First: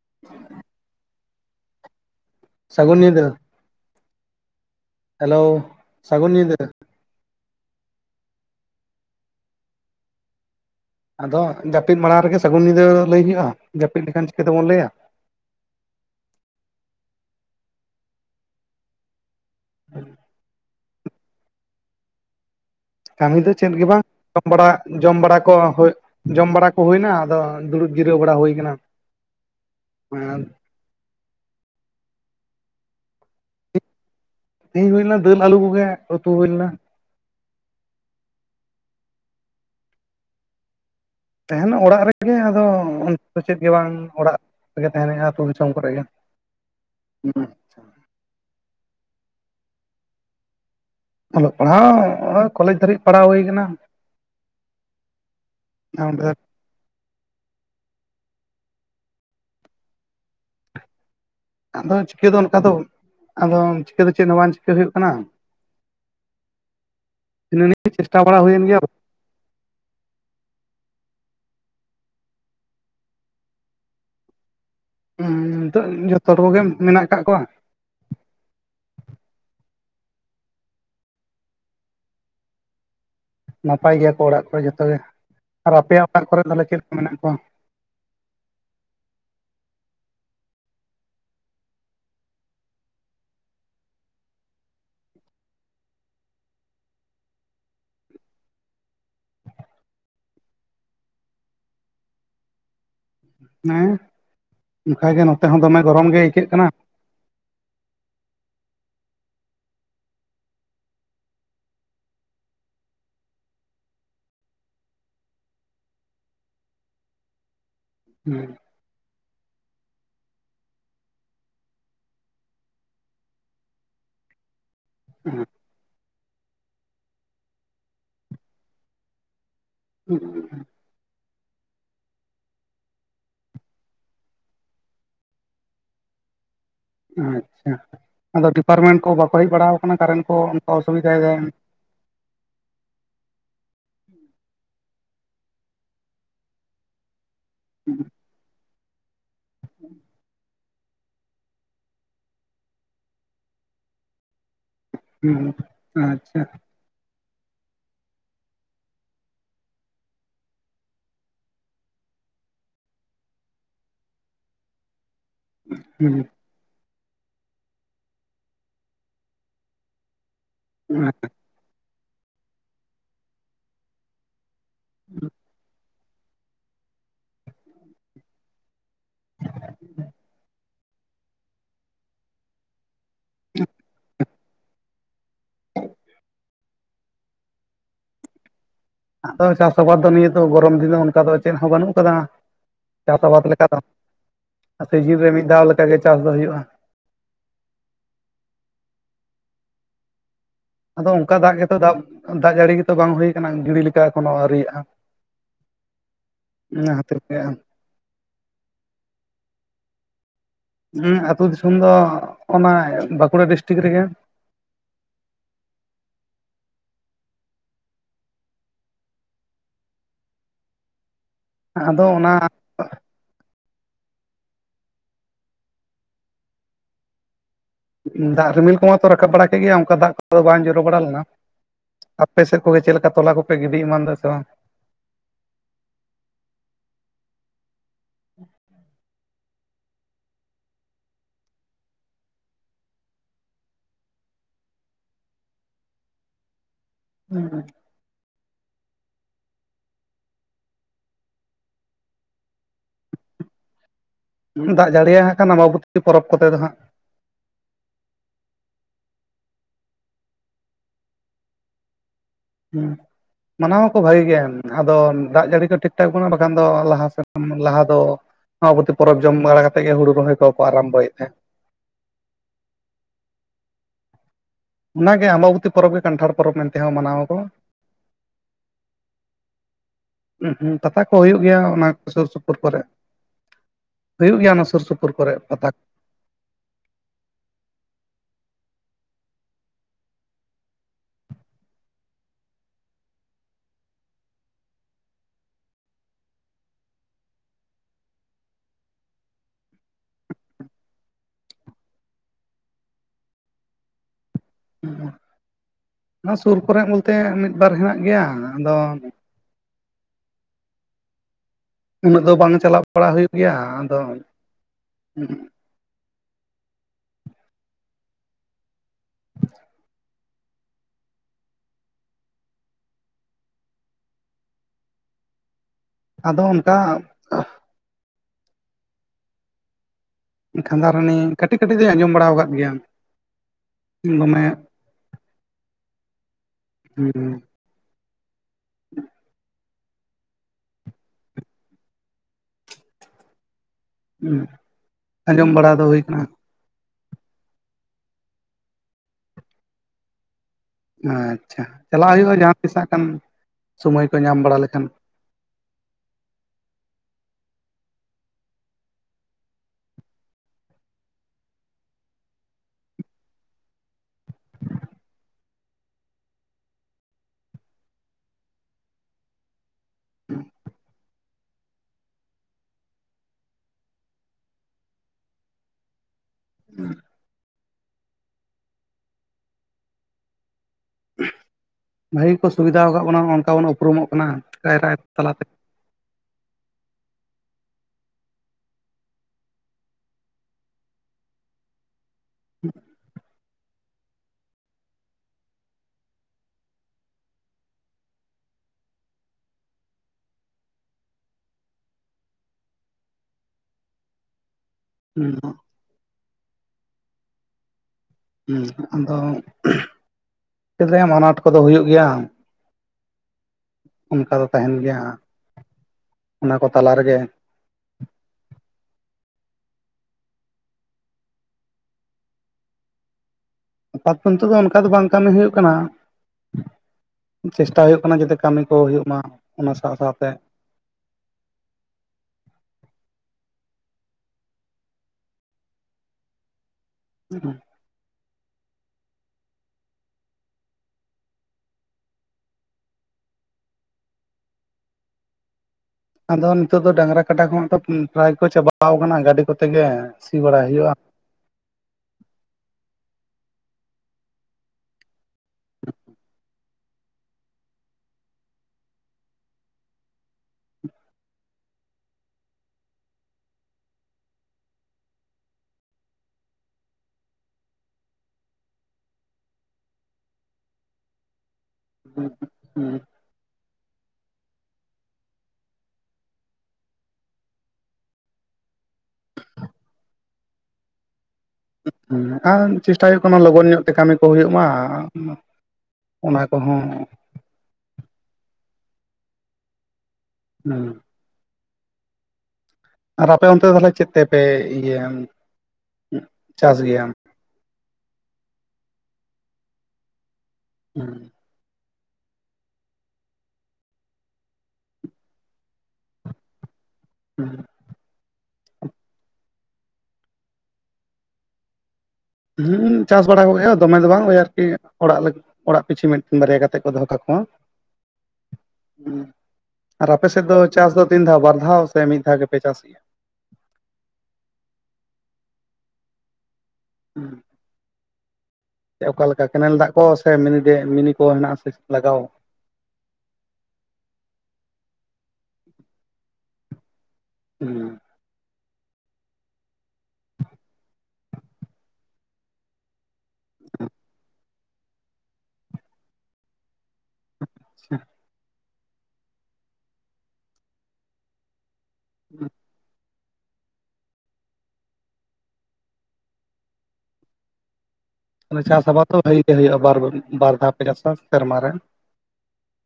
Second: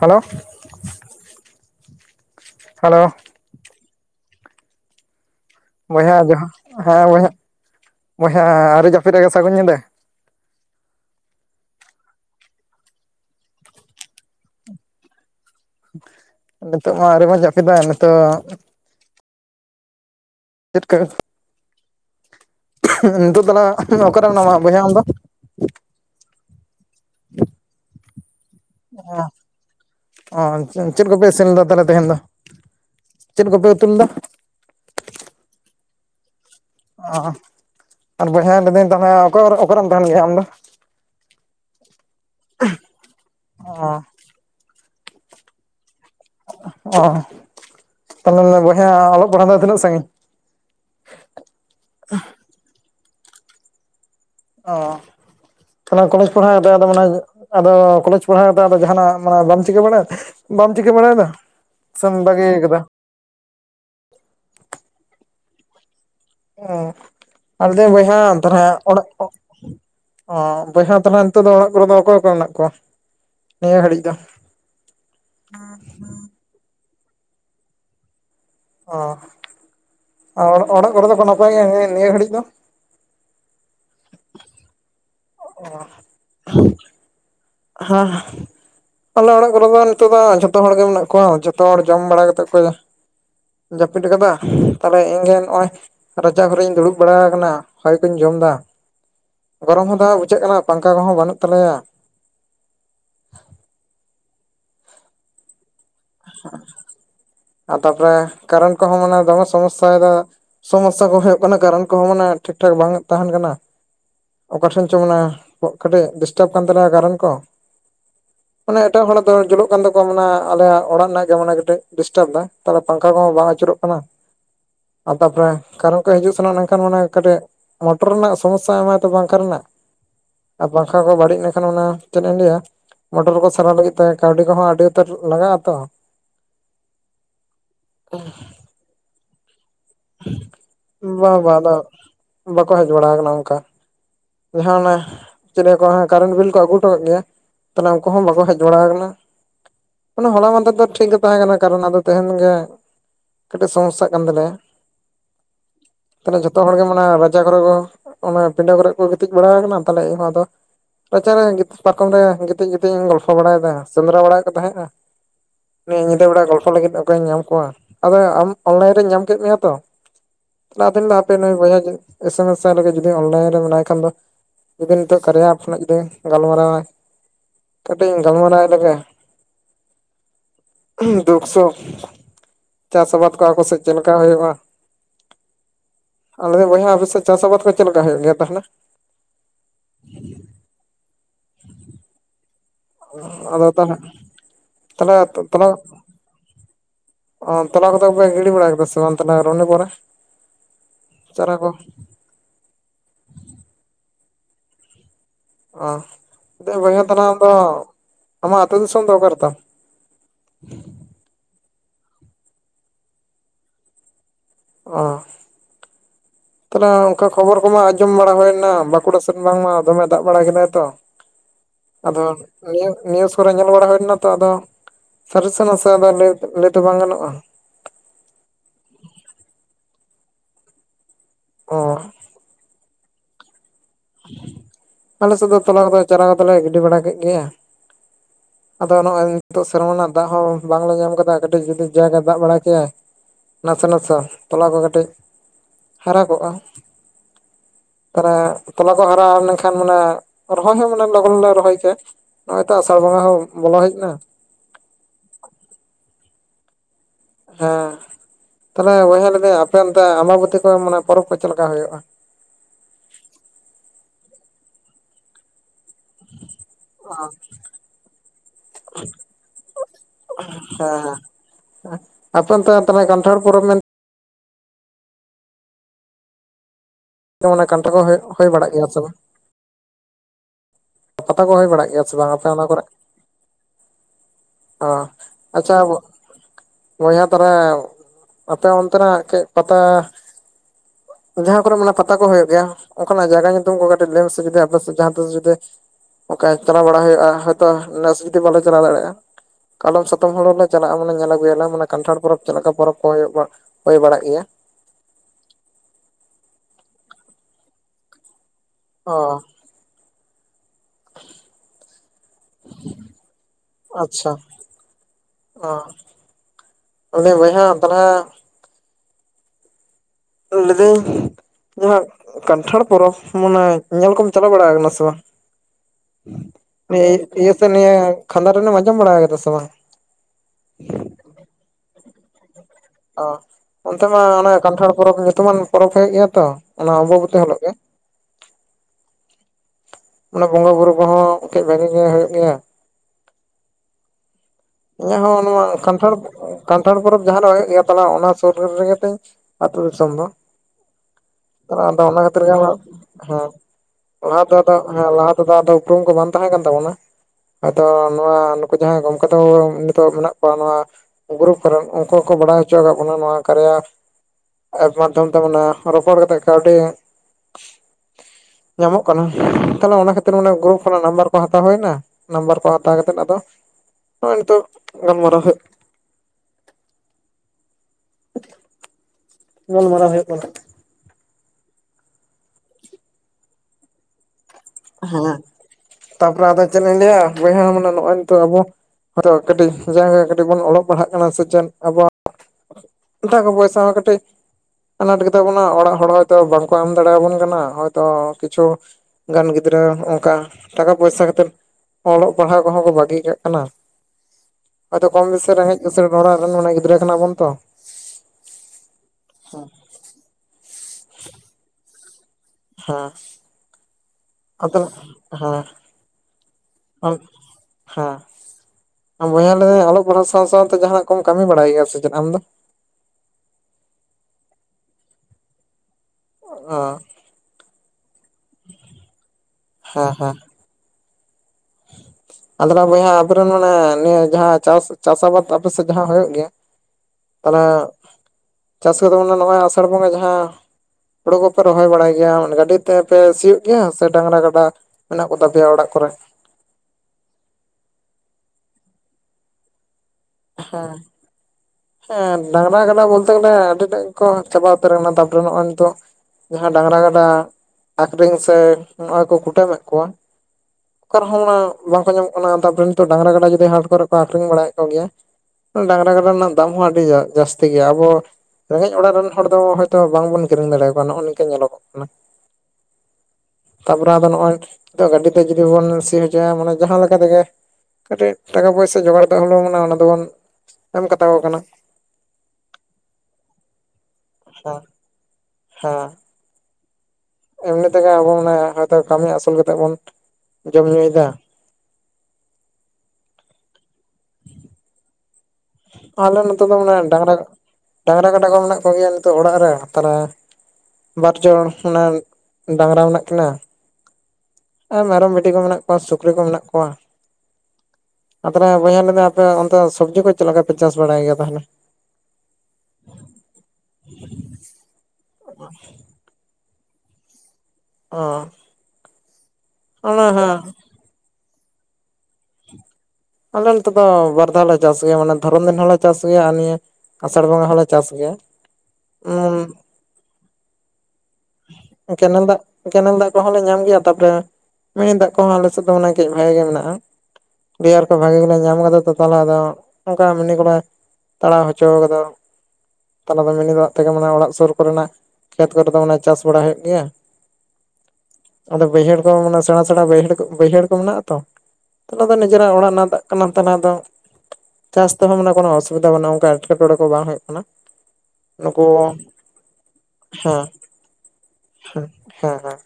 Hello ᱥᱟᱹᱜᱩᱱ hello ᱧᱤᱫᱟᱹ hello ᱵᱚᱭᱦᱟ ᱥᱟᱹᱜᱩᱱ ᱡᱚᱦᱟᱨ ᱧᱤᱫᱟᱹ ᱦᱮᱸ ᱵᱚᱭᱦᱟ ᱵᱚᱭᱦᱟ ᱟᱹᱣᱨᱤ ᱡᱟᱹᱯᱤᱫ ᱨᱮᱜᱮ ᱥᱟᱹᱜᱩᱱ ᱧᱤᱫᱟᱹ ᱟᱫᱚ ᱡᱟᱹᱯᱤᱫ ᱢᱟᱲᱟᱝ ᱨᱮᱜᱮ ᱥᱟᱹᱜᱩᱱ ᱧᱤᱫᱟᱹ ᱞᱟᱹᱭ ᱦᱩᱭᱩᱜᱼᱟ ᱡᱟᱹᱯᱤᱫ ᱞᱮᱠᱷᱟᱱ ᱪᱤᱠᱟᱹ ᱛᱮᱵᱚᱱ ᱞᱟᱹᱭᱟ ᱱᱤᱛᱚᱜ ᱢᱟ ᱟᱹᱣᱨᱤ ᱵᱚᱱ ᱡᱟᱹᱯᱤᱫᱟ ᱱᱤᱛᱚᱜ [unintelligible] ᱪᱮᱫ ᱠᱟ ᱠᱟᱹᱢᱤ ᱫᱚ ᱪᱮᱫ ᱜᱮ ᱵᱟᱝ ᱡᱚᱢ ᱵᱟᱲᱟ ᱟᱢ ᱫᱚ ᱡᱚᱢ ᱵᱟᱲᱟ ᱠᱚ ᱦᱳᱭ ᱡᱚᱢ ᱵᱟᱲᱟ ᱠᱚ ᱦᱩᱭᱱᱟ ᱟᱫᱚ ᱫᱩᱲᱩᱵ ᱡᱤᱨᱟᱹᱣ ᱵᱟᱲᱟ ᱦᱩᱭ ᱠᱟᱱᱟ᱾ ᱦᱮᱸ ᱦᱳᱭ ᱪᱮᱫ ᱠᱚᱯᱮ ᱤᱥᱤᱱ ᱞᱮᱫᱟ ᱛᱟᱦᱚᱞᱮ ᱛᱮᱦᱮᱱ ᱫᱚ ᱪᱮᱫ ᱠᱚᱯᱮ ᱩᱛᱩ ᱞᱮᱫᱟ? ᱛᱤᱦᱤᱧ ᱦᱩᱭ ᱞᱮᱱᱟ ᱫᱟᱹᱞ ᱟᱞᱩ ᱠᱚᱜᱮ ᱩᱛᱩ ᱦᱩᱭ ᱞᱮᱱᱟ ᱚ ᱟᱨ ᱵᱚᱭᱦᱟ ᱞᱮᱫᱟᱧ ᱛᱟᱦᱞᱮ ᱚᱠᱟ ᱚᱠᱟᱨᱮᱢ ᱛᱟᱦᱮᱱ ᱜᱮᱭᱟ ᱟᱢ ᱫᱚ? ᱛᱟᱦᱮᱱ ᱚᱲᱟᱜ ᱨᱮᱜᱮ ᱟᱫᱚ ᱚᱱᱠᱟ ᱫᱚ ᱪᱮᱫ ᱜᱮ ᱵᱟᱝ ᱚᱲᱟᱜ ᱨᱮᱜᱮ ᱛᱟᱦᱮᱱ ᱦᱩᱭᱩᱜᱼᱟ ᱟᱹᱛᱩ ᱫᱤᱥᱚᱢ ᱠᱚᱨᱮᱜ ᱜᱮ ᱚ ᱛᱟᱦᱞᱮ ᱵᱚᱭᱦᱟ ᱚᱞᱚᱜ ᱯᱟᱲᱦᱟᱜ ᱫᱚ ᱛᱤᱱᱟᱹᱜ ᱥᱟᱺᱜᱤᱧ ᱚᱞᱚᱜ ᱯᱟᱲᱦᱟᱣ ᱠᱚᱞᱮᱡᱽ ᱫᱷᱟᱹᱨᱤᱡ ᱯᱟᱲᱦᱟᱣ ᱦᱩᱭ ᱠᱟᱱᱟ ᱚ ᱛᱷᱟᱞᱮ ᱠᱚᱞᱮᱡᱽ ᱯᱟᱲᱦᱟᱣ ᱫᱚ ᱟᱫᱚ ᱢᱟᱱᱮ ᱟᱫᱚ ᱠᱚᱞᱮᱡᱽ ᱯᱟᱲᱦᱟᱣ ᱠᱟᱛᱮ ᱡᱟᱦᱱᱟᱜ ᱢᱟᱱᱮ ᱵᱟᱢ ᱪᱤᱠᱟᱹ ᱵᱟᱲᱟᱭᱮᱫ ᱛᱮ ᱵᱟᱢ ᱪᱤᱠᱟᱹ ᱢᱟᱲᱟᱭᱫᱟ ᱟᱫᱚ ᱪᱤᱠᱟᱹ ᱫᱚ ᱚᱱᱠᱟ ᱫᱚ ᱟᱫᱚ ᱪᱤᱠᱟᱹ ᱫᱚ ᱪᱮᱫ ᱦᱚᱸ ᱵᱟᱝ ᱪᱤᱠᱟᱹ ᱦᱩᱭᱩᱜ ᱠᱟᱱᱟ ᱚ ᱫᱷᱤᱱᱟᱹᱱᱤ ᱟᱫᱚ ᱵᱚᱭᱦᱟ ᱪᱮᱥᱴᱟ ᱵᱟᱲᱟ ᱦᱩᱭᱮᱱ ᱚᱱᱛᱮᱦᱟᱜ ᱜᱮᱭᱟ ᱚᱲᱟᱜ ᱠᱚ ᱚ ᱵᱚᱭᱦᱟ ᱛᱟᱦᱞᱮ ᱱᱤᱛᱳᱜ ᱫᱚ ᱚᱲᱟᱜ ᱠᱚᱨᱮ ᱫᱚ ᱚᱠᱚᱭ ᱠᱚ ᱢᱮᱱᱟᱜ ᱠᱚᱣᱟ ᱱᱤᱭᱟᱹ ᱜᱷᱟᱹᱲᱤᱡ ᱫᱚ ᱚᱦᱚᱸᱱᱤᱛᱚᱜ ᱡᱚᱛᱚ ᱦᱚᱲᱠᱚᱜᱮ ᱢᱮᱱᱟᱜ ᱟᱠᱟᱜ ᱠᱚᱣᱟ ᱚ ᱚᱲᱟᱜ ᱚᱲᱟᱜ ᱠᱚᱨᱮ ᱫᱚᱠᱚ ᱱᱟᱯᱟᱭ ᱜᱮᱭᱟ ᱱᱤᱱᱤᱭᱟᱹ ᱜᱷᱟᱹᱲᱤᱡ ᱫᱚ ᱱᱟᱯᱟᱭ ᱜᱮᱭᱟ ᱠᱚ ᱚᱲᱟᱜ ᱠᱚᱨᱮ ᱡᱚᱛᱚ ᱜᱮ ᱟᱨ ᱟᱯᱮᱭᱟᱜ ᱚᱲᱟᱜ ᱠᱚᱨᱮ ᱛᱟᱦᱚᱞᱮ ᱪᱮᱫ ᱞᱮᱠᱟ ᱢᱮᱱᱟᱜ ᱠᱚᱣᱟ ᱟᱦᱟᱸ ᱟᱞᱮ ᱚᱲᱟᱜ ᱠᱚᱨᱮ ᱢᱟ ᱱᱤᱛᱚᱜ ᱢᱟ ᱡᱷᱚᱛᱚ ᱦᱚᱲᱜᱮ ᱢᱮᱱᱟᱜ ᱠᱚᱣᱟ ᱡᱷᱚᱛᱚ ᱦᱚᱲ ᱡᱚᱢ ᱵᱟᱲᱟ ᱠᱟᱛᱮᱫ ᱠᱚ ᱡᱟ ᱡᱟᱹᱯᱤᱫ ᱟᱠᱟᱫᱟ ᱛᱟᱦᱞᱮ ᱤᱧ ᱦᱚᱸ ᱱᱚᱜᱼᱚᱭ ᱨᱟᱪᱟ ᱠᱷᱨᱤᱧ ᱫᱩᱲᱩᱵ ᱵᱟᱲᱟ ᱟᱠᱟᱱᱟ ᱦᱚᱭ ᱠᱩᱧ ᱡᱚᱢ ᱫᱟ ᱜᱚᱨᱚᱢ ᱦᱚᱸ ᱫᱚᱢᱮ ᱵᱩᱡᱷᱟᱹᱜ ᱠᱟᱱᱟ ᱯᱟᱝᱠᱷᱟ ᱠᱚᱦᱚᱸ ᱵᱟᱹᱱᱩᱜ ᱛᱟᱞᱮᱭᱟ ᱦᱮᱸ ᱚᱱᱠᱟᱜᱮ ᱱᱚᱛᱮ ᱦᱚᱸ ᱫᱚᱢᱮ ᱜᱚᱨᱚᱢ ᱜᱮ ᱟᱹᱭᱠᱟᱹᱜ ᱠᱟᱱᱟ ᱟᱨ ᱛᱟᱯᱚᱨᱮ ᱠᱟᱨᱮᱱᱴ ᱠᱚᱦᱚᱸ ᱢᱟᱱᱮ ᱫᱚᱢᱮ ᱥᱚᱢᱚᱥᱥᱟᱭ ᱫᱟᱭ ᱥᱚᱢᱚᱥᱥᱟ ᱠᱚ ᱦᱩᱭᱩᱜ ᱠᱟᱱᱟ ᱠᱟᱨᱮᱱ ᱠᱚᱦᱚᱸ ᱢᱟᱱᱮ ᱴᱷᱤᱠ ᱴᱷᱟᱠ ᱵᱟᱝ ᱛᱟᱦᱮᱱ ᱠᱟᱱᱟ ᱚᱠᱟ ᱴᱷᱮᱱ ᱪᱚᱝ ᱢᱟᱱᱮ ᱠᱟᱹᱴᱤᱡ ᱰᱤᱥᱴᱟᱵ ᱠᱟᱱ ᱛᱟᱞᱮᱭᱟ ᱠᱟᱨᱮᱱ ᱠᱚ ᱩᱸ ᱢᱟᱱᱮ ᱮᱴᱟᱜ ᱦᱚᱲᱟᱜ ᱫᱚ ᱡᱩᱞᱚᱜ ᱠᱟᱱ ᱛᱟᱠᱚᱣᱟ ᱢᱟᱱᱮ ᱟᱞᱮᱭᱟᱜ ᱚᱲᱟᱜ ᱨᱮᱱᱟᱜ ᱜᱮ ᱢᱟᱱᱮ ᱠᱟᱹᱴᱤᱡ ᱰᱤᱥᱴᱟᱵᱽ ᱫᱟ ᱛᱟᱦᱞᱮ ᱯᱟᱝᱠᱷᱟ ᱠᱚᱦᱚᱸ ᱵᱟᱝ ᱟᱹᱪᱩᱨᱚᱜ ᱠᱟᱱᱟ ᱟ ᱛᱟᱯᱚᱨᱮ ᱠᱟᱨᱚᱱ ᱠᱚ ᱦᱤᱡᱩᱜ ᱥᱱᱚᱜ ᱢᱮᱱᱠᱷᱟᱱ ᱢᱟᱱᱮ ᱠᱟᱹᱴᱤᱡ ᱢᱚᱴᱚᱨ ᱨᱮᱱᱟᱜ ᱥᱚᱢᱚᱥᱥᱟ ᱮᱢᱟᱭ ᱛᱚ ᱵᱟᱝᱠᱷᱟᱨ ᱨᱮᱱᱟᱜ ᱦᱩᱸ [unintelligible] ᱟᱨ ᱯᱟᱝᱠᱷᱟ ᱠᱚ ᱵᱟᱹᱲᱤᱡ ᱞᱮᱠᱷᱟᱱ ᱚᱱᱟ ᱪᱮᱫ ᱤᱧ ᱞᱟᱹᱭᱟ ᱢᱚᱴᱚᱨ ᱠᱚ ᱥᱟᱨᱟᱣ ᱞᱟᱹᱜᱤᱫ ᱛᱮ ᱠᱟᱹᱣᱰᱤ ᱠᱚᱦᱚᱸ ᱟᱹᱰᱤ ᱩᱛᱟᱹᱨ ᱞᱟᱜᱟᱜᱼᱟ ᱛᱚ ᱟᱪᱪᱷᱟ ᱟᱫᱚ ᱰᱤᱯᱟᱨᱴᱢᱮᱱ ᱠᱚ ᱵᱟᱠᱚ ᱦᱮᱡ ᱵᱟᱲᱟᱣ ᱵᱟᱝ ᱵᱟᱝ ᱟᱫᱚ ᱵᱟᱠᱚ ᱦᱮᱡ ᱵᱟᱲᱟ ᱠᱟᱱᱟ ᱚᱱᱠᱟ ᱡᱟᱦᱟᱸ ᱚᱱᱟ ᱪᱮᱜ ᱞᱟᱹᱭ ᱠᱚ ᱦᱟᱸᱜ ᱠᱟᱨᱮᱱᱴ ᱵᱤᱞ ᱠᱚ ᱟᱹᱜᱩ ᱦᱚᱴᱚ ᱠᱟᱜ ᱜᱮᱭᱟ ᱛᱟᱦᱚᱞᱮ ᱩᱱᱠᱩ ᱦᱚᱸ ᱵᱟᱠᱚ ᱦᱮᱡ ᱵᱟᱲᱟ ᱟᱠᱟᱱᱟ ᱚᱱᱮ ᱦᱚᱞᱟ ᱢᱟᱫᱮᱨ ᱫᱚ ᱴᱷᱤᱠ ᱜᱮ ᱛᱟᱦᱮᱸ ᱠᱟᱱᱟ ᱠᱟᱨᱚᱱ ᱟᱫᱚ ᱛᱮᱦᱱ ᱜᱮ ᱠᱟᱹᱴᱤᱡ ᱥᱚᱢᱚᱥᱥᱟ ᱠᱟᱱ ᱛᱟᱞᱮᱭᱟ ᱦᱩᱸ ᱛᱟᱦᱚᱞᱮ ᱟᱪᱪᱷᱟ ᱡᱷᱚᱛᱚ ᱦᱚᱲᱜᱮ ᱢᱟᱱᱮ ᱨᱟᱡᱟ ᱠᱚᱨᱮ ᱠᱚ ᱚᱱᱮ ᱯᱤᱸᱰᱟᱹ ᱠᱚᱨᱮᱜ ᱠᱚ ᱜᱤᱛᱤᱡ ᱵᱟᱲᱟ ᱠᱟᱱᱟ ᱛᱟᱦᱚᱞᱮ ᱤᱧ ᱦᱚᱸ ᱟᱫᱚ ᱨᱟᱪᱟᱨᱮ ᱜᱤᱛᱤᱡ ᱯᱟᱨᱠᱚᱢ ᱨᱮ ᱜᱤᱛᱤᱡ ᱜᱤᱛᱤᱡ ᱤᱧ ᱜᱚᱞᱯᱷᱚ ᱵᱟᱲᱟᱭ ᱫᱟ ᱥᱮᱸᱫᱨᱟ ᱵᱟᱲᱟᱭᱮᱫ ᱠᱚ ᱛᱟᱦᱮᱸᱫᱼᱟ ᱢᱤ ᱦᱩᱸ ᱧᱤᱫᱟᱹ ᱵᱮᱲᱟ ᱜᱚᱞᱯᱚ ᱞᱟᱹᱜᱤᱫ ᱚᱠᱚᱤᱧ ᱧᱟᱢ ᱠᱚᱣᱟ ᱟᱫᱚ ᱟᱢ ᱚᱱᱞᱟᱭᱤᱱ ᱨᱮᱧ ᱧᱟᱢ ᱠᱮᱫ ᱢᱮᱭᱟ ᱛᱚ ᱟᱫᱚᱧ [unintelligible] ᱦᱟᱯᱮ ᱱᱩᱭ ᱵᱚᱭᱦᱟ ᱮᱥᱢᱮᱥᱟᱭ ᱞᱮᱜᱮ ᱡᱩᱫᱤ ᱚᱱᱞᱟᱭᱤᱱ ᱨᱮ ᱢᱮᱱᱟᱭ ᱠᱷᱟᱱ ᱫᱚ ᱡᱩᱫᱤ ᱱᱤᱛᱚᱜ ᱠᱟᱨᱮᱭᱟ ᱮᱯ ᱠᱷᱚᱱᱟᱜ ᱡᱩᱫᱤ ᱜᱟᱞᱢᱟᱨᱟᱣᱟᱭ ᱠᱟᱹᱴᱤᱡ ᱤᱧ ᱜᱟᱞᱢᱟᱨᱟᱣᱟᱭ ᱞᱮᱜᱮ ᱩᱦᱩᱸ ᱫᱩᱠ ᱥᱩᱠᱷ ᱪᱟᱥ ᱟᱵᱟᱫᱽ ᱠᱚ ᱟᱠᱚ ᱥᱮᱫ ᱪᱮᱫ ᱞᱮᱠᱟ ᱦᱩᱭᱩᱜᱼᱟ [unintelligible] ᱟ ᱞᱮ ᱵᱚᱭᱦᱟ ᱟᱯᱮ ᱥᱮᱫ ᱪᱟᱥ ᱟᱵᱟᱫ ᱠᱚ ᱪᱮᱫ ᱞᱮᱠᱟ ᱦᱩᱭᱩᱜ ᱜᱮᱭᱟ ᱛᱟᱦᱚᱞᱮ ᱟᱫᱚ ᱪᱟᱥ ᱟᱵᱟᱫ ᱫᱚ ᱱᱤᱭᱟᱹ ᱫᱚ ᱜᱚᱨᱚᱢ ᱫᱤᱱ ᱫᱚ ᱚᱱᱠᱟ ᱫᱚ ᱪᱮᱫ ᱦᱚᱸ ᱵᱟᱹᱱᱩᱜ ᱠᱟᱫᱟ ᱟᱫᱚ ᱛᱟᱦᱚᱸᱜ ᱛᱟᱦᱞᱮ ᱥᱤᱡᱤᱱ ᱨᱮ ᱢᱤᱫ ᱟᱛᱳᱜ ᱫᱷᱟᱣ ᱛᱚᱞᱟ ᱞᱮᱠᱟᱜᱮ ᱪᱟᱥ ᱫᱚ ᱦᱩᱭᱩᱜᱼᱟ ᱚ ᱛᱚᱞᱟ ᱠᱚᱫᱚ ᱯᱮ ᱜᱤᱰᱤᱵᱟᱲᱟ ᱠᱮᱫᱟ ᱥᱮ ᱵᱟᱝ ᱚᱱᱛᱮᱱᱟᱜ ᱨᱩᱱᱤ ᱠᱚᱨᱮ ᱟᱫᱚ ᱚᱱᱠᱟ ᱫᱟᱜ ᱜᱮᱛᱚ ᱫᱟᱜ ᱡᱟᱹᱲᱤ ᱜᱮᱛᱚ ᱵᱟᱝ ᱦᱩᱭ ᱠᱟᱱᱟ ᱜᱤᱲᱤ ᱞᱮᱠᱟ ᱮᱠᱷᱚᱱᱳ ᱟᱹᱣᱤᱭᱟᱜᱼᱟ ᱚ ᱵᱚᱭᱦᱟ ᱛᱟᱞᱟᱝ ᱫᱚ ᱟᱢᱟᱜ ᱟᱛᱩ ᱫᱥᱚᱢ ᱫᱚ ᱚᱠᱟᱨᱮ ᱛᱟᱢ ᱦᱩᱸ ᱟᱛᱩ ᱫᱤᱥᱚᱢ ᱫᱚ ᱚᱱᱟ ᱵᱟᱸᱠᱩᱲᱟ ᱰᱤᱥᱴᱤᱠ ᱨᱮᱜᱮ ᱚ ᱛᱟᱦᱚᱞᱮ ᱚᱱᱠᱟ ᱠᱷᱚᱵᱚᱨ ᱠᱚᱢᱟ ᱟᱸᱡᱚᱢ ᱵᱟᱲᱟ ᱦᱩᱭᱱᱟ ᱵᱟᱸᱠᱩᱲᱟ ᱥᱮᱱ ᱵᱟᱝᱢᱟ ᱫᱚᱢᱮ ᱫᱟᱜ ᱵᱟᱲᱟ ᱠᱮᱫᱟ ᱛᱚ ᱟᱫᱚ ᱱᱤᱭᱟᱹ ᱱᱤᱭᱟᱹ ᱥᱳᱨ ᱨᱮ ᱧᱮᱞ ᱵᱟᱲᱟ ᱦᱩᱭ ᱞᱮᱱᱟ ᱛᱚ ᱟᱫᱚ ᱥᱟᱹᱨᱤ ᱥᱮ ᱱᱟᱥᱮ ᱟᱫᱚ ᱞᱟᱹᱭ ᱫᱚ ᱵᱟᱝ ᱜᱟᱱᱚᱜᱼᱟ ᱫᱟᱜ ᱨᱤᱢᱤᱞ ᱠᱚᱢᱟ ᱛᱚ ᱨᱟᱠᱟᱵ ᱵᱟᱲᱟ ᱠᱮᱫ ᱜᱮᱭᱟ ᱚᱱᱠᱟ ᱫᱟᱜ ᱠᱚᱫᱚ ᱵᱟᱝ ᱡᱚᱨᱚ ᱵᱟᱲᱟ ᱞᱮᱱᱟ ᱚ ᱟᱯᱮ ᱥᱮᱫ ᱠᱚᱜᱮ ᱪᱮᱫ ᱞᱮᱠᱟ ᱛᱚᱞᱟ ᱠᱚᱯᱮ ᱜᱤᱰᱤ ᱮᱢᱟᱱ ᱫᱟ ᱥᱮ ᱵᱟᱝ ᱟᱞᱮ ᱥᱮᱫ ᱫᱚ ᱛᱚᱞᱟ ᱠᱟᱫᱚ ᱪᱟᱨᱟ ᱠᱟᱫᱚ ᱞᱮ ᱜᱤᱰᱤ ᱵᱟᱲᱟ ᱠᱮᱫ ᱜᱮᱭᱟ ᱟᱫᱚ ᱱᱚᱜᱼᱚᱭ ᱱᱤᱛᱚᱜ ᱥᱮᱨᱢᱟ ᱨᱮᱱᱟᱜ ᱫᱟᱜ ᱦᱚᱸ ᱵᱟᱝᱞᱮ ᱧᱟᱢ ᱠᱟᱫᱟ ᱠᱟᱹᱴᱤᱡ ᱡᱩᱫᱤ ᱡᱟᱜᱮ ᱫᱟᱜ ᱵᱟᱲᱟ ᱠᱮᱭᱟᱭ ᱱᱟᱥᱮ ᱱᱟᱥᱮ ᱛᱚᱞᱟ ᱠᱚ ᱠᱟᱹᱴᱤᱡ ᱦᱟᱨᱟ ᱠᱚᱜᱼᱟ᱾ ᱦᱩᱸᱻ ᱛᱟᱨᱮ ᱛᱚᱞᱟ ᱠᱚ ᱦᱟᱨᱟ ᱞᱮᱱᱠᱷᱟᱱ ᱢᱟᱱᱮ ᱨᱚᱦᱚᱭ ᱦᱚᱸ ᱢᱟᱱᱮ ᱞᱚᱜᱚᱱ ᱞᱮ ᱨᱚᱦᱚᱭ ᱠᱟᱭᱟ᱾ ᱱᱚᱜ ᱚᱭ ᱛᱚ ᱟᱥᱟᱲ ᱵᱚᱸᱜᱟ ᱦᱚᱸ ᱵᱚᱞᱚ ᱦᱮᱡ ᱮ ᱱᱟ ᱾ ᱫᱟᱜ ᱡᱟᱹᱲᱤᱭᱟᱭ ᱦᱟᱸᱜ ᱠᱷᱟᱱ ᱟᱢᱵᱟᱵᱚᱛᱤ ᱯᱚᱨᱚᱵᱽ ᱠᱚᱛᱮ ᱫᱚ ᱦᱟᱸᱜ᱾ ᱦᱮᱸ ᱛᱟᱦᱚᱞᱮ ᱛᱟᱦᱚᱞᱮ ᱵᱚᱭᱦᱟ ᱞᱟᱹᱭᱫᱟᱹᱧ ᱟᱯᱮ ᱚᱱᱛᱮ ᱟᱢᱵᱟᱵᱚᱛᱤ ᱠᱚ ᱢᱟᱱᱮ ᱯᱚᱨᱚᱵᱽ ᱠᱚ ᱪᱮᱫᱮ ᱞᱮᱠᱟ ᱦᱳᱭᱳᱜᱼᱟ᱾ ᱦᱩᱸ ᱢᱟᱱᱟᱣᱟᱠᱚ ᱵᱷᱟᱜᱤ ᱜᱮ ᱟᱫᱚ ᱫᱟᱜ ᱡᱟᱹᱲᱤ ᱠᱟᱹᱴᱤ ᱴᱮᱜᱮ ᱠᱷᱚᱱᱟᱜ ᱵᱟᱠᱷᱟᱱ ᱫᱚ ᱞᱟᱦᱟ ᱦᱮᱸ ᱥᱮᱱ ᱞᱟᱦᱟ ᱫᱚ ᱾ ᱟᱢᱵᱟᱵᱚᱛᱤ ᱯᱚᱨᱚᱵᱽ ᱡᱚᱢ ᱵᱟᱲᱟ ᱠᱟᱛᱮᱜ ᱜᱮ ᱦᱩᱲᱩ ᱨᱚᱦᱚᱭ ᱠᱚ ᱠᱚ ᱟᱨᱚᱢᱵᱚᱭᱮᱫ ᱦᱮᱸ ᱛᱟᱦᱮᱜ᱾ ᱟᱯᱮ ᱚᱱᱛᱮ ᱠᱟᱱᱴᱷᱟᱲ ᱯᱚᱨᱚᱵᱽ ᱢᱮᱱ ᱚᱱᱟᱜᱮ ᱟᱢᱵᱟᱵᱚᱛᱤ ᱯᱚᱨᱚᱵᱽ ᱜᱮ ᱠᱟᱱᱴᱷᱟᱲ ᱯᱚᱨᱚᱵᱽ ᱢᱮᱱᱛᱮ ᱦᱚᱸ ᱢᱟᱱᱟᱣ ᱾ ᱫᱚ ᱚᱱᱮ ᱠᱟᱱᱴᱷᱟᱲ ᱠᱚᱜᱮ ᱦᱩᱭ ᱵᱟᱲᱟᱜ ᱜᱮᱭᱟ ᱥᱮ ᱵᱟᱝ? ᱩᱸᱜ ᱩᱸ ᱯᱟᱛᱟ ᱠᱚ ᱦᱩᱭᱩᱜ ᱜᱮᱭᱟ ᱦᱩᱭ ᱚᱱᱟ ᱵᱟᱲᱟᱜ ᱥᱮ ᱥᱩᱨ ᱵᱟᱝ ᱟᱯᱮ ᱥᱩᱯᱩᱨ ᱚᱱᱟ ᱠᱚᱨᱮ ᱦᱩᱭᱩᱜ ᱜᱮᱭᱟ ᱚᱱᱟ ᱥᱩᱨ ᱚᱸ ᱥᱩᱯᱩᱨ ᱠᱚᱨᱮ ᱯᱟᱛᱟ ᱟᱪᱪᱷᱟ᱾ ᱵᱚᱭᱦᱟ ᱛᱟᱨᱟᱣ ᱟᱯᱮ ᱚᱱᱛᱮᱱᱟᱜ ᱠᱟᱹᱡ ᱯᱟᱛᱟ ᱡᱟᱦᱟᱸ ᱠᱚᱨᱮ ᱢᱟᱱᱮ ᱯᱟᱛᱟ ᱠᱚ ᱦᱳᱭᱳᱜ ᱜᱮᱭᱟ᱾ ᱚᱱᱠᱟᱱᱟᱜ ᱡᱟᱭᱜᱟ ᱧᱩᱛᱩᱢ ᱠᱚ ᱠᱟᱹᱴᱤᱡ ᱞᱟᱹᱭ ᱢᱮᱥᱮ ᱡᱩᱫᱤ ᱟᱯᱮ ᱥᱮᱫ ᱡᱟᱦᱟᱸ ᱛᱤᱥ ᱡᱩᱫᱤ ᱚᱠᱟ ᱪᱟᱞᱟᱣ ᱵᱟᱲᱟ ᱦᱩᱭᱩᱜᱼᱟ ᱦᱚᱭᱛᱚ ᱱᱮᱥ ᱡᱩᱫᱤ ᱵᱟᱞᱮ ᱪᱟᱞᱟᱣ ᱫᱟᱲᱮᱭᱟᱜᱼᱟ ᱾ ᱠᱟᱞᱚᱢ ᱥᱟᱛᱚᱢ ᱦᱚᱲᱚᱞᱮ ᱪᱟᱞᱟᱜᱼᱟ ᱢᱟᱱᱮ ᱧᱮᱞ ᱟᱹᱜᱩᱭᱟᱞᱮ ᱢᱟᱱᱮ ᱠᱟᱱᱴᱷᱟᱲ ᱯᱚᱨᱚᱵᱽ ᱪᱮᱫ ᱞᱮᱠᱟ ᱯᱚᱨᱚᱵ ᱠᱚ ᱦᱳᱭᱳᱜ ᱟ ᱦᱳᱭ ᱵᱟᱲᱟᱜ ᱜᱮᱭᱟ᱾ ᱱᱚᱣᱟ ᱥᱩᱨ ᱠᱚᱨᱮ ᱵᱚᱞᱛᱮ ᱢᱤᱫ ᱵᱟᱨ ᱦᱮᱱᱟᱜ ᱜᱮᱭᱟ ᱟᱸᱫᱚ ᱾ ᱚᱸ ᱩᱱᱟᱹᱜ ᱫᱚ ᱵᱟᱝ ᱪᱟᱞᱟᱣ ᱵᱟᱲᱟ ᱦᱩᱭᱩᱜ ᱜᱮᱭᱟ ᱟᱫᱚ ᱚᱸ ᱟᱫᱚ ᱵᱚᱭᱦᱟ ᱛᱟᱦᱚᱞᱮ ᱾ ᱞᱮᱫᱟᱹᱧ ᱾ ᱡᱟᱦᱟᱸ ᱠᱟᱱᱴᱷᱟᱲ ᱯᱚᱨᱚᱵᱽ ᱢᱟᱱᱮ ᱧᱮᱞ ᱠᱚᱢ ᱪᱟᱞᱟᱣ ᱵᱟᱲᱟ ᱠᱟᱱᱟ ᱥᱮ ᱵᱟᱝ? ᱟᱫᱚ ᱚᱱᱠᱟ ᱤᱭᱟᱹ ᱤᱭᱟᱹ ᱥᱮ ᱱᱤᱭᱟᱹ ᱠᱷᱟᱱᱫᱟᱨᱟᱱᱤᱢ ᱟᱡᱚᱢ ᱵᱟᱲᱟ ᱠᱟᱫᱟ ᱥᱮᱵᱟᱝ? ᱠᱷᱟᱱᱫᱟᱨᱟᱱᱤ ᱠᱟᱹᱴᱤᱡ ᱠᱟᱹᱴᱤᱡ ᱫᱩᱧ ᱟᱧᱡᱚᱢ ᱵᱟᱲᱟ ᱠᱟᱫ ᱜᱮᱭᱟ᱾ ᱚᱸ ᱚᱱᱛᱮ ᱫᱚᱢᱮ ᱢᱟ ᱠᱟᱱᱴᱷᱟᱲ ᱯᱚᱨᱚᱵᱽ ᱧᱩᱛᱩᱢᱟᱱ ᱯᱚᱨᱚᱵᱽ ᱦᱩᱭᱩᱜ ᱜᱮᱭᱟ ᱛᱚ ᱚᱱᱟ ᱦᱩᱸ ᱟᱢᱵᱟᱵᱚᱛᱤ ᱦᱤᱞᱳᱜ ᱜᱮ᱾ [inaudible] ᱚᱱᱮ ᱵᱚᱸᱜᱟ ᱵᱩᱨᱩ ᱠᱚᱦᱚᱸ ᱠᱟᱹᱡ ᱵᱷᱟᱜᱤ ᱜᱮ ᱦᱩᱭᱩᱜ ᱜᱮᱭᱟ ᱾ ᱩᱸᱻ ᱤᱧᱟᱹᱜ ᱦᱚᱸ ᱱᱚᱣᱟ ᱠᱟᱱᱴᱷᱟᱲ ᱠᱟᱱᱴᱷᱟᱲ ᱯᱚᱨᱚᱵᱽ ᱡᱟᱦᱟᱸ ᱨᱮ ᱦᱩᱭᱩᱜ ᱜᱮᱭᱟ ᱛᱟᱦᱚᱞᱮ ᱚᱱᱟ ᱥᱩᱨ ᱨᱮᱜᱮ ᱛᱤᱧ ᱟᱹᱛᱩ ᱫᱤᱥᱚᱢ ᱫᱚ ᱾ ᱟᱪᱪᱷᱟ ᱛᱟᱦᱚᱞᱮ ᱟᱫᱚ ᱪᱟᱞᱟᱜ ᱚᱱᱟ ᱦᱩᱭᱩᱜᱼᱟ ᱠᱷᱟᱹᱛᱤᱨ ᱜᱮ ᱡᱟᱦᱟᱸ ᱦᱩᱸ ᱛᱤᱥ ᱦᱟᱸᱜ ᱠᱷᱟᱱ ᱥᱚᱢᱚᱭ ᱠᱚ ᱧᱟᱢ ᱞᱟᱦᱟᱛᱮ ᱵᱟᱲᱟ ᱟᱫᱚ ᱞᱮᱠᱷᱟᱱ ᱦᱩᱸ ᱞᱟᱦᱟ ᱫᱚ ᱩᱯᱨᱩᱢ ᱠᱚ ᱵᱟᱝ ᱛᱟᱦᱮᱸ ᱠᱟᱱ ᱛᱟᱵᱚᱱᱟ ᱟᱫᱚ ᱱᱚᱭᱟ ᱱᱩᱠᱩ ᱡᱟᱦᱟᱭ ᱜᱚᱝᱠᱮ ᱛᱚ ᱱᱤᱛᱚᱜ ᱢᱮᱱᱟᱜ ᱠᱚᱣᱟ ᱱᱚᱣᱟ ᱜᱨᱩᱯ ᱠᱚᱨᱮᱱ ᱩᱱᱠᱩ ᱠᱚᱸ ᱵᱟᱲᱟᱭ ᱦᱚᱪᱚ ᱟᱠᱟᱫ ᱵᱚᱱᱟ ᱱᱚᱣᱟ ᱠᱟᱨᱤᱭᱟ ᱮᱯᱥ ᱮᱯ ᱢᱟᱫᱽᱫᱷᱚᱢ ᱛᱮ ᱢᱟᱱᱮ ᱨᱚᱯᱚᱲ ᱠᱟᱛᱮᱜ ᱠᱟᱹᱣᱰᱤ ᱧᱟᱢᱚᱜ ᱠᱟᱱᱟ ᱛᱟᱦᱚᱞᱮ ᱚᱱᱟ ᱠᱷᱟᱹᱛᱤᱨ ᱢᱟᱱᱮ ᱜᱨᱩᱯ ᱠᱷᱚᱱᱟᱜ ᱱᱟᱢᱵᱟᱨ ᱠᱚ ᱦᱟᱛᱟᱣ ᱦᱩᱭᱱᱟ ᱱᱟᱢᱵᱟᱨ ᱠᱚ ᱦᱟᱛᱟᱣ ᱠᱟᱛᱮ ᱟᱫᱚ᱾ ᱦᱚᱸᱜ-ᱚᱭ ᱱᱤᱛᱚᱜ ᱜᱟᱞᱢᱟᱨᱟᱣ [inaudible] ᱜᱟᱞᱢᱟᱨᱟᱣ ᱦᱳᱭᱳᱜ ᱠᱟᱱᱟ᱾ ᱵᱷᱟᱜᱤ ᱠᱚ ᱥᱩᱵᱤᱫᱷᱟ ᱟᱠᱟᱫ ᱵᱚᱱᱟ ᱚᱝᱠᱟ ᱵᱚᱱ ᱩᱯᱨᱩᱢᱚᱜ ᱠᱟᱱᱟ᱾ ᱠᱟᱭᱨᱟ ᱦᱮᱸ ᱛᱟᱞᱟᱛᱮ ᱛᱟᱯᱚᱨᱮ ᱟᱫᱚ ᱪᱮᱫ ᱤᱧ ᱞᱟᱹᱭᱟ ᱵᱚᱭᱦᱟ ᱱᱚᱜᱼᱚᱭ ᱱᱤᱛᱚᱜ ᱟᱵᱚ ᱦᱚᱭᱛᱳ ᱠᱟᱹᱴᱤᱡ ᱡᱟᱦᱟᱜᱮ ᱠᱟᱹᱴᱤᱡ ᱵᱚᱱ ᱚᱞᱚᱜ ᱯᱟᱲᱦᱟᱜ ᱠᱟᱱᱟ ᱥᱮ ᱪᱮᱫ ᱟᱵᱚᱣᱟᱜ [inaudible] ᱴᱟᱠᱟ ᱯᱚᱭᱥᱟ ᱦᱚᱸ ᱠᱟᱹᱴᱤᱡ ᱟᱱᱟᱴ ᱜᱮᱛᱟ ᱵᱚᱱᱟ ᱚᱲᱟᱜ ᱦᱚᱲ ᱦᱚᱭᱛᱚ ᱵᱟᱝᱠᱚ ᱮᱢ ᱫᱟᱲᱮᱭᱟᱵᱚᱱ ᱠᱟᱱᱟ ᱦᱚᱭᱛᱚ ᱠᱤᱪᱷᱩ ᱜᱟᱱ ᱜᱤᱫ ᱜᱤᱫᱽᱨᱟᱹ ᱚᱱᱠᱟ ᱴᱟᱠᱟ ᱯᱚᱭᱥᱟ ᱠᱷᱟᱹᱛᱤᱨ ᱚᱞᱚᱜ ᱯᱟᱲᱦᱟᱣ ᱠᱚᱦᱚᱸ ᱠᱚ ᱵᱟᱹᱜᱤ ᱠᱟᱜ ᱠᱟᱱᱟ᱾ ᱦᱚᱭᱛᱚ ᱠᱚᱢ ᱦᱩᱸ ᱵᱮᱥᱤ ᱨᱮᱜᱮᱡ ᱠᱤᱥᱟᱹᱲ ᱚᱲᱟᱜ ᱨᱮᱱ ᱢᱟᱱᱮ ᱜᱤᱫᱽᱨᱟᱹ ᱦᱮᱱᱟᱜ ᱵᱚᱱᱟ ᱛᱚ ᱾ ᱦᱩᱸ ᱟᱫᱚ ᱪᱤᱠᱟᱹᱭᱟᱢ ᱟᱱᱟᱴ ᱠᱚᱫᱚ ᱦᱩᱭᱩᱜ ᱜᱮᱭᱟ᱾ ᱦᱮᱸ ᱚᱱᱠᱟ ᱫᱚ ᱛᱟᱦᱮᱱ ᱟᱫᱚ ᱜᱮᱭᱟ ᱚᱱᱟ ᱠᱚ ᱛᱟᱞᱟ ᱛᱟᱦᱚᱞᱮ ᱨᱮᱜᱮ [inaudible] ᱦᱮᱸ ᱵᱚᱭᱦᱟ ᱞᱟᱹᱭᱫᱟᱹᱧ ᱚᱞᱚᱜ ᱯᱟᱲᱦᱟᱣ ᱥᱟᱶ ᱥᱟᱶᱛᱮ ᱡᱟᱦᱟᱱᱟᱜ ᱠᱚᱢ ᱠᱟᱹᱢᱤ ᱵᱟᱲᱟᱭ ᱜᱮᱭᱟ ᱥᱮ ᱪᱮᱫ ᱟᱢ ᱫᱚ? ᱟᱫᱚ ᱱᱤᱛᱚᱜ ᱫᱚ ᱚᱱᱠᱟ ᱫᱚ ᱵᱟᱝ ᱠᱟᱹᱢᱤ ᱦᱩᱭᱩᱜ ᱠᱟᱱᱟ᱾ ᱚ ᱪᱮᱥᱴᱟ ᱦᱩᱭᱩᱜ ᱠᱟᱱᱟ ᱡᱟᱛᱮ ᱠᱟᱹᱢᱤ ᱠᱚ ᱦᱩᱭᱩᱜ ᱢᱟ, ᱚᱱᱟ ᱥᱟᱶ ᱥᱟᱶᱛᱮ [inaudible] ᱟᱞᱮᱫᱚ ᱵᱚᱭᱦᱟ ᱟᱯᱮ ᱨᱮᱱ ᱢᱟᱱᱮ ᱱᱤᱭᱟᱹ ᱡᱟᱦᱟᱸ ᱪᱟᱥ ᱪᱟᱥᱟ ᱵᱟᱫᱽ ᱟᱯᱮᱥᱮᱫ ᱡᱟᱦᱟᱸ ᱦᱩᱭᱩᱜ ᱜᱮᱭᱟ? ᱛᱟᱦᱚᱞᱮ ᱪᱟᱥ ᱠᱚᱫᱚ ᱢᱟᱱᱮ ᱱᱚᱜᱼᱚᱭ ᱟᱥᱟᱲ ᱵᱚᱸᱜᱟ ᱡᱟᱦᱟᱸ ᱦᱳᱲᱳ ᱠᱚᱯᱮ ᱨᱚᱦᱚᱭ ᱵᱟᱲᱟᱭ ᱜᱮᱭᱟ ᱢᱟᱱᱮ ᱜᱟᱹᱰᱤ ᱛᱮᱯᱮ ᱥᱤᱭᱳᱜ ᱜᱮᱭᱟ ᱥᱮ ᱰᱟᱝᱨᱟ ᱠᱟᱰᱟ ᱢᱮᱱᱟᱜ ᱠᱚ ᱛᱟᱯᱮᱭᱟ ᱚᱲᱟᱜ ᱠᱚᱨᱮ? ᱟᱫᱚ ᱱᱤᱛᱚᱜ ᱫᱚ ᱰᱟᱝᱨᱟ ᱠᱟᱰᱟ ᱠᱚᱦᱚᱸ ᱛᱚ ᱯᱨᱟᱭ ᱠᱚ ᱪᱟᱵᱟᱣ ᱠᱟᱱᱟ, ᱜᱟᱹᱰᱤ ᱠᱚᱛᱮ ᱜᱮ᱾ ᱥᱤ ᱵᱟᱲᱟᱭ ᱦᱩᱭᱩᱜᱼᱟ ᱦᱮᱸ ᱦᱮᱸ ᱰᱟᱝᱨᱟ ᱠᱟᱰᱟ ᱵᱚᱞᱛᱮ ᱜᱮᱞᱮ ᱟᱹᱰᱤ ᱴᱟᱜ-ᱜᱮ ᱠᱚ ᱪᱟᱵᱟ ᱩᱛᱟᱹᱨ ᱠᱟᱱᱟ ᱛᱟᱯᱚᱨᱮ ᱱᱚᱜ-ᱚᱭ ᱱᱤᱛᱚᱜ ᱡᱟᱦᱟᱸ ᱰᱟᱝᱨᱟ ᱠᱟᱰᱟ ᱟᱹᱠᱷᱨᱤᱧ ᱥᱮ ᱱᱚᱜ-ᱚᱭ ᱠᱚ ᱠᱩᱴᱟᱹᱢᱮᱫ ᱠᱚᱣᱟ᱾ ᱚᱠᱟ ᱨᱮᱦᱚᱸ ᱢᱟ ᱵᱟᱝᱠᱚ ᱧᱟᱢᱚᱜ ᱠᱟᱱᱟ᱾ ᱛᱟᱨᱯᱚᱨᱮ ᱱᱤᱛᱚᱜ ᱰᱟᱝᱨᱟ ᱠᱟᱰᱟ ᱡᱩᱫᱤ ᱦᱟᱴ ᱠᱚᱨᱮ ᱠᱚ ᱟᱹᱠᱷᱨᱤᱧ ᱵᱟᱲᱟᱮᱫ ᱠᱚ ᱜᱮᱭᱟ᱾ ᱰᱟᱝᱨᱟ ᱠᱟᱰᱟ ᱨᱮᱱᱟᱜ ᱫᱟᱢ ᱦᱚᱸ ᱟᱹᱰᱤ ᱡᱟᱹᱥᱛᱤ ᱜᱮᱭᱟ᱾ ᱟᱵᱚ ᱨᱮᱸᱜᱮᱡᱽ ᱚᱲᱟᱜ ᱨᱮᱱ ᱦᱚᱲ ᱫᱚ ᱦᱳᱭᱛᱳ ᱵᱟᱝᱵᱚᱱ ᱠᱤᱨᱤᱧ ᱫᱟᱬᱮᱭᱟ ᱠᱚᱣᱟ᱾ ᱱᱚᱜᱼᱚᱭ ᱱᱤᱝᱠᱟ ᱧᱮᱞᱚᱜᱚᱜ ᱠᱟᱱᱟ ᱦᱩᱸ ᱦᱩᱸ ᱛᱟᱯᱚᱨᱮ ᱟᱫᱚ ᱱᱚᱜᱼᱚᱭ ᱱᱤᱛᱚᱜ ᱜᱟᱹᱰᱤ ᱛᱮ ᱡᱩᱫᱤ ᱵᱚᱱ ᱥᱤ ᱦᱚᱪᱚᱭᱟ ᱢᱟᱱᱮ ᱡᱟᱦᱟᱸ ᱞᱮᱠᱟ ᱛᱮᱜᱮ ᱠᱟᱹᱴᱤᱡ ᱴᱟᱠᱟ ᱯᱚᱭᱥᱟᱹ ᱡᱚᱜᱟᱲ ᱠᱟᱜ ᱦᱚᱞᱳ ᱢᱟᱱᱮ ᱚᱱᱟ ᱫᱚᱵᱚᱱ ᱮᱢ ᱠᱟᱛᱟ ᱠᱚ ᱠᱟᱱᱟ᱾ ᱦᱩᱸ ᱟᱨ ᱪᱮᱥᱴᱟᱭ ᱦᱩᱭᱩᱜ ᱠᱟᱱᱟ ᱞᱚᱜᱚᱱ ᱧᱚᱜ ᱠᱟᱹᱢᱤ ᱠᱚ ᱦᱩᱭᱩᱜ ᱢᱟ ᱦᱮᱸ ᱦᱮᱸ ᱚᱱᱟ ᱠᱚᱦᱚᱸ ᱮᱢᱱᱤ ᱛᱮᱜᱮ ᱟᱵᱚ ᱢᱟᱱᱮ ᱦᱚᱭᱛᱚ ᱠᱟᱹᱢᱤ ᱟᱹᱥᱩᱞ ᱠᱟᱛᱮᱜ ᱵᱚᱱ ᱡᱚᱢ ᱦᱮᱸ ᱧᱩᱭᱫᱟ᱾ ᱟᱨ ᱟᱯᱮ ᱚᱱᱛᱮ ᱫᱚ ᱛᱟᱦᱞᱮ ᱪᱮᱫ ᱛᱮᱯᱮ ᱤᱭᱟᱹᱭᱟ? ᱟᱞᱮ ᱱᱚᱛᱮ ᱫᱚ ᱢᱟᱱᱮ ᱰᱟᱝᱨᱟ ᱰᱟᱝᱨᱟ ᱠᱟᱰᱟ ᱠᱚ ᱢᱮᱱᱟᱜ ᱠᱚᱜᱮᱭᱟ ᱱᱤᱛᱚᱜ ᱚᱲᱟᱜ ᱨᱮ᱾ ᱛᱟᱦᱚᱞᱮ ᱵᱟᱨ ᱡᱚᱲ ᱢᱟᱱᱮ ᱰᱟᱝᱨᱟ ᱢᱮᱱᱟᱜ ᱠᱤᱱᱟᱹ ᱟᱨ ᱢᱮᱨᱚᱢ, ᱵᱷᱤᱴᱤ ᱠᱚ ᱢᱮᱱᱟᱜ ᱠᱚᱣᱟ, ᱥᱩᱠᱨᱤ ᱠᱚ ᱢᱮᱱᱟᱜ ᱠᱚᱣᱟ᱾ ᱦᱩᱸ ᱟ ᱛᱟᱦᱞᱮ ᱵᱚᱭᱦᱟ ᱞᱟᱹᱭ ᱢᱮ ᱟᱯᱮ ᱚᱱᱛᱮ ᱥᱚᱵᱽᱡᱤ ᱠᱚ ᱪᱮᱫ ᱞᱮᱠᱟ ᱯᱮ ᱪᱟᱥ ᱵᱟᱲᱟᱭ ᱜᱮᱭᱟ ᱛᱟᱦᱚᱞᱮ? ᱦᱩᱸ ᱪᱟᱥ ᱵᱟᱲᱟ ᱠᱚᱜᱮ ᱫᱚᱢᱮ ᱫᱚ ᱵᱟᱝ ᱳᱭ ᱟᱨᱠᱤ᱾ ᱚᱲᱟᱜ ᱞᱟᱜ ᱚᱲᱟᱜ ᱯᱤᱪᱷᱤ ᱢᱤᱫᱴᱤᱱ ᱵᱟᱨᱭᱟ ᱠᱟᱛᱮᱫ ᱠᱚ ᱫᱚᱦᱚ ᱠᱟᱠᱚᱣᱟ᱾ ᱚᱻ ᱦᱩᱸ ᱟᱨ ᱟᱯᱮ ᱥᱮᱫ ᱫᱚ ᱪᱟᱥ ᱫᱚ ᱛᱤᱱ ᱫᱷᱟᱶ ᱵᱟᱨ ᱫᱷᱟᱶ ᱥᱮ ᱢᱤᱫ ᱫᱷᱟᱣ ᱜᱮᱯᱮ ᱪᱟᱥ? ᱟᱞᱮ ᱱᱚᱛᱮ ᱫᱚ ᱵᱟᱨ ᱫᱷᱟᱶ ᱞᱮ ᱪᱟᱥ ᱜᱮᱭᱟ, ᱢᱟᱱᱮ ᱫᱷᱚᱨᱚᱱ ᱫᱤᱱ ᱦᱚᱸᱞᱮ ᱪᱟᱥ ᱜᱮᱭᱟ ᱟᱨ ᱱᱤᱭᱟᱹ ᱟᱥᱟᱲ ᱵᱚᱸᱜᱟ ᱦᱚᱞᱮ ᱪᱟᱥ ᱜᱮᱭᱟ᱾ ᱩᱸ ᱚ ᱥᱮ ᱢᱤᱱᱤᱰᱮ ᱢᱤᱱᱤᱴ ᱠᱮᱱᱮᱞ ᱫᱟᱜ ᱠᱮᱱᱮᱞ ᱫᱟᱜ ᱠᱚᱦᱚᱸ ᱞᱮ ᱧᱟᱢ ᱜᱮᱭᱟ᱾ ᱛᱟᱯᱚᱨᱮ ᱢᱤᱱᱤ ᱫᱟᱜ ᱠᱚᱦᱚᱸ ᱟᱞᱮ ᱥᱮᱫ ᱫᱚ ᱚᱱᱮ ᱠᱟᱹᱡ ᱵᱷᱟᱜᱮ ᱜᱮ ᱢᱮᱱᱟᱜᱼᱟ᱾ ᱞᱤᱭᱟᱨ ᱠᱚ ᱵᱷᱟᱜᱤ ᱜᱮᱞᱮ ᱧᱟᱢ ᱠᱟᱫᱟ ᱛᱚ ᱛᱟᱦᱚᱞᱮ ᱟᱫᱚ ᱚᱱᱠᱟ ᱢᱤᱱᱤ ᱠᱚᱞᱮ ᱛᱟᱲᱟᱣ ᱦᱚᱪᱚ ᱠᱟᱫᱟ᱾ ᱛᱟᱦᱚᱞᱮ ᱫᱚ ᱢᱤᱱᱤ ᱫᱟᱜ ᱛᱮᱜᱮ ᱢᱟᱱᱮ ᱚᱲᱟᱜ ᱥᱩᱨ ᱠᱚᱨᱮᱱᱟᱜ ᱠᱷᱮᱛ ᱠᱚᱨᱮ ᱫᱚ ᱢᱟᱱᱮ ᱪᱟᱥ ᱵᱟᱲᱟ ᱦᱩᱭᱩᱜ ᱜᱮᱭᱟ᱾ ᱟᱪᱪᱷᱟ ᱟᱫᱚ ᱵᱟᱹᱭᱦᱟᱹᱲ ᱠᱚ ᱢᱟᱱᱮ ᱥᱮᱬᱟ ᱥᱮᱬᱟ ᱵᱟᱹᱭᱦᱟᱹᱲ ᱠᱚ ᱵᱟᱹᱭᱦᱟᱹᱲ ᱠᱚ ᱢᱮᱱᱟᱜ-ᱟ ᱛᱚ ᱛᱟᱦᱚᱞᱮ ᱟᱫᱚ ᱱᱤᱡᱮᱨᱟᱜ ᱚᱲᱟᱜ ᱨᱮᱱᱟᱜ ᱫᱟᱜ ᱠᱟᱱᱟ ᱛᱟᱱᱟ ᱟᱫᱚ ᱪᱟᱥ ᱛᱮᱦᱚᱸ ᱢᱟᱱᱮ ᱠᱚᱱᱳ ᱚᱥᱩᱵᱤᱫᱷᱟ ᱵᱟᱹᱱᱩᱜ ᱚᱱᱠᱟ ᱮᱴᱠᱮᱴᱚᱬᱮ ᱠᱚ ᱵᱟᱝ ᱦᱩᱭᱩᱜ ᱠᱟᱱᱟ᱾ ᱢᱟᱱᱮ ᱱᱩᱠᱩ ᱪᱟᱥ ᱟᱵᱟᱫᱽ ᱫᱚ ᱵᱷᱟᱜᱤ ᱜᱮ ᱦᱩᱭᱩᱜᱼᱟ ᱵᱟᱨ ᱵᱟᱨ ᱦᱮᱸ ᱫᱷᱟᱶ ᱯᱮ ᱪᱟᱥᱟ ᱥᱮᱨᱢᱟᱨ ᱨᱮ᱾ ᱦᱮᱸ ᱦᱮᱸ